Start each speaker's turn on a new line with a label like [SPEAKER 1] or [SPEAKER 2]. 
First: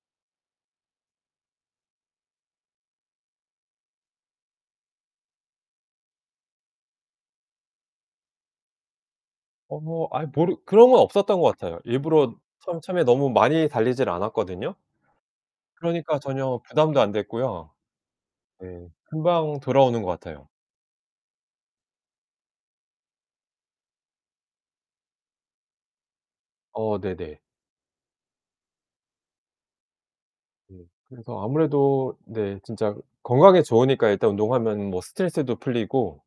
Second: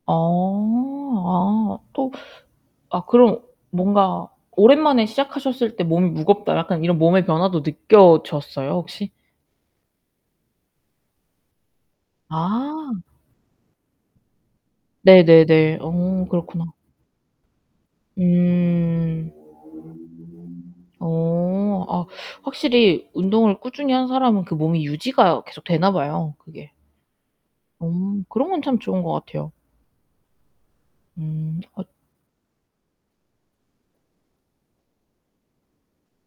[SPEAKER 1] 어. 아 또 아 그럼 뭔가 오랜만에 시작하셨을 때 '몸이 무겁다.' 약간 이런 몸의 변화도 느껴졌어요, 혹시?
[SPEAKER 2] 어 아이 모르 그런 건 없었던 것 같아요. 일부러 첨
[SPEAKER 1] 아.
[SPEAKER 2] 처음에 너무 많이 달리질 않았거든요.
[SPEAKER 1] 네네네.
[SPEAKER 2] 그러니까
[SPEAKER 1] 어,
[SPEAKER 2] 전혀
[SPEAKER 1] 그렇구나.
[SPEAKER 2] 부담도 안 됐고요. 예.
[SPEAKER 1] 음.
[SPEAKER 2] 금방 돌아오는 것 같아요.
[SPEAKER 1] 어 아 확실히 운동을 꾸준히 한 사람은 그 몸이 유지가 계속 되나 봐요 그게.
[SPEAKER 2] 어, 네네.
[SPEAKER 1] 어. 그런 건 참 좋은 것 같아요.
[SPEAKER 2] 예. 그래서
[SPEAKER 1] 음. 어
[SPEAKER 2] 아무래도 네 진짜 건강에 좋으니까 일단 운동하면 뭐 스트레스도 풀리고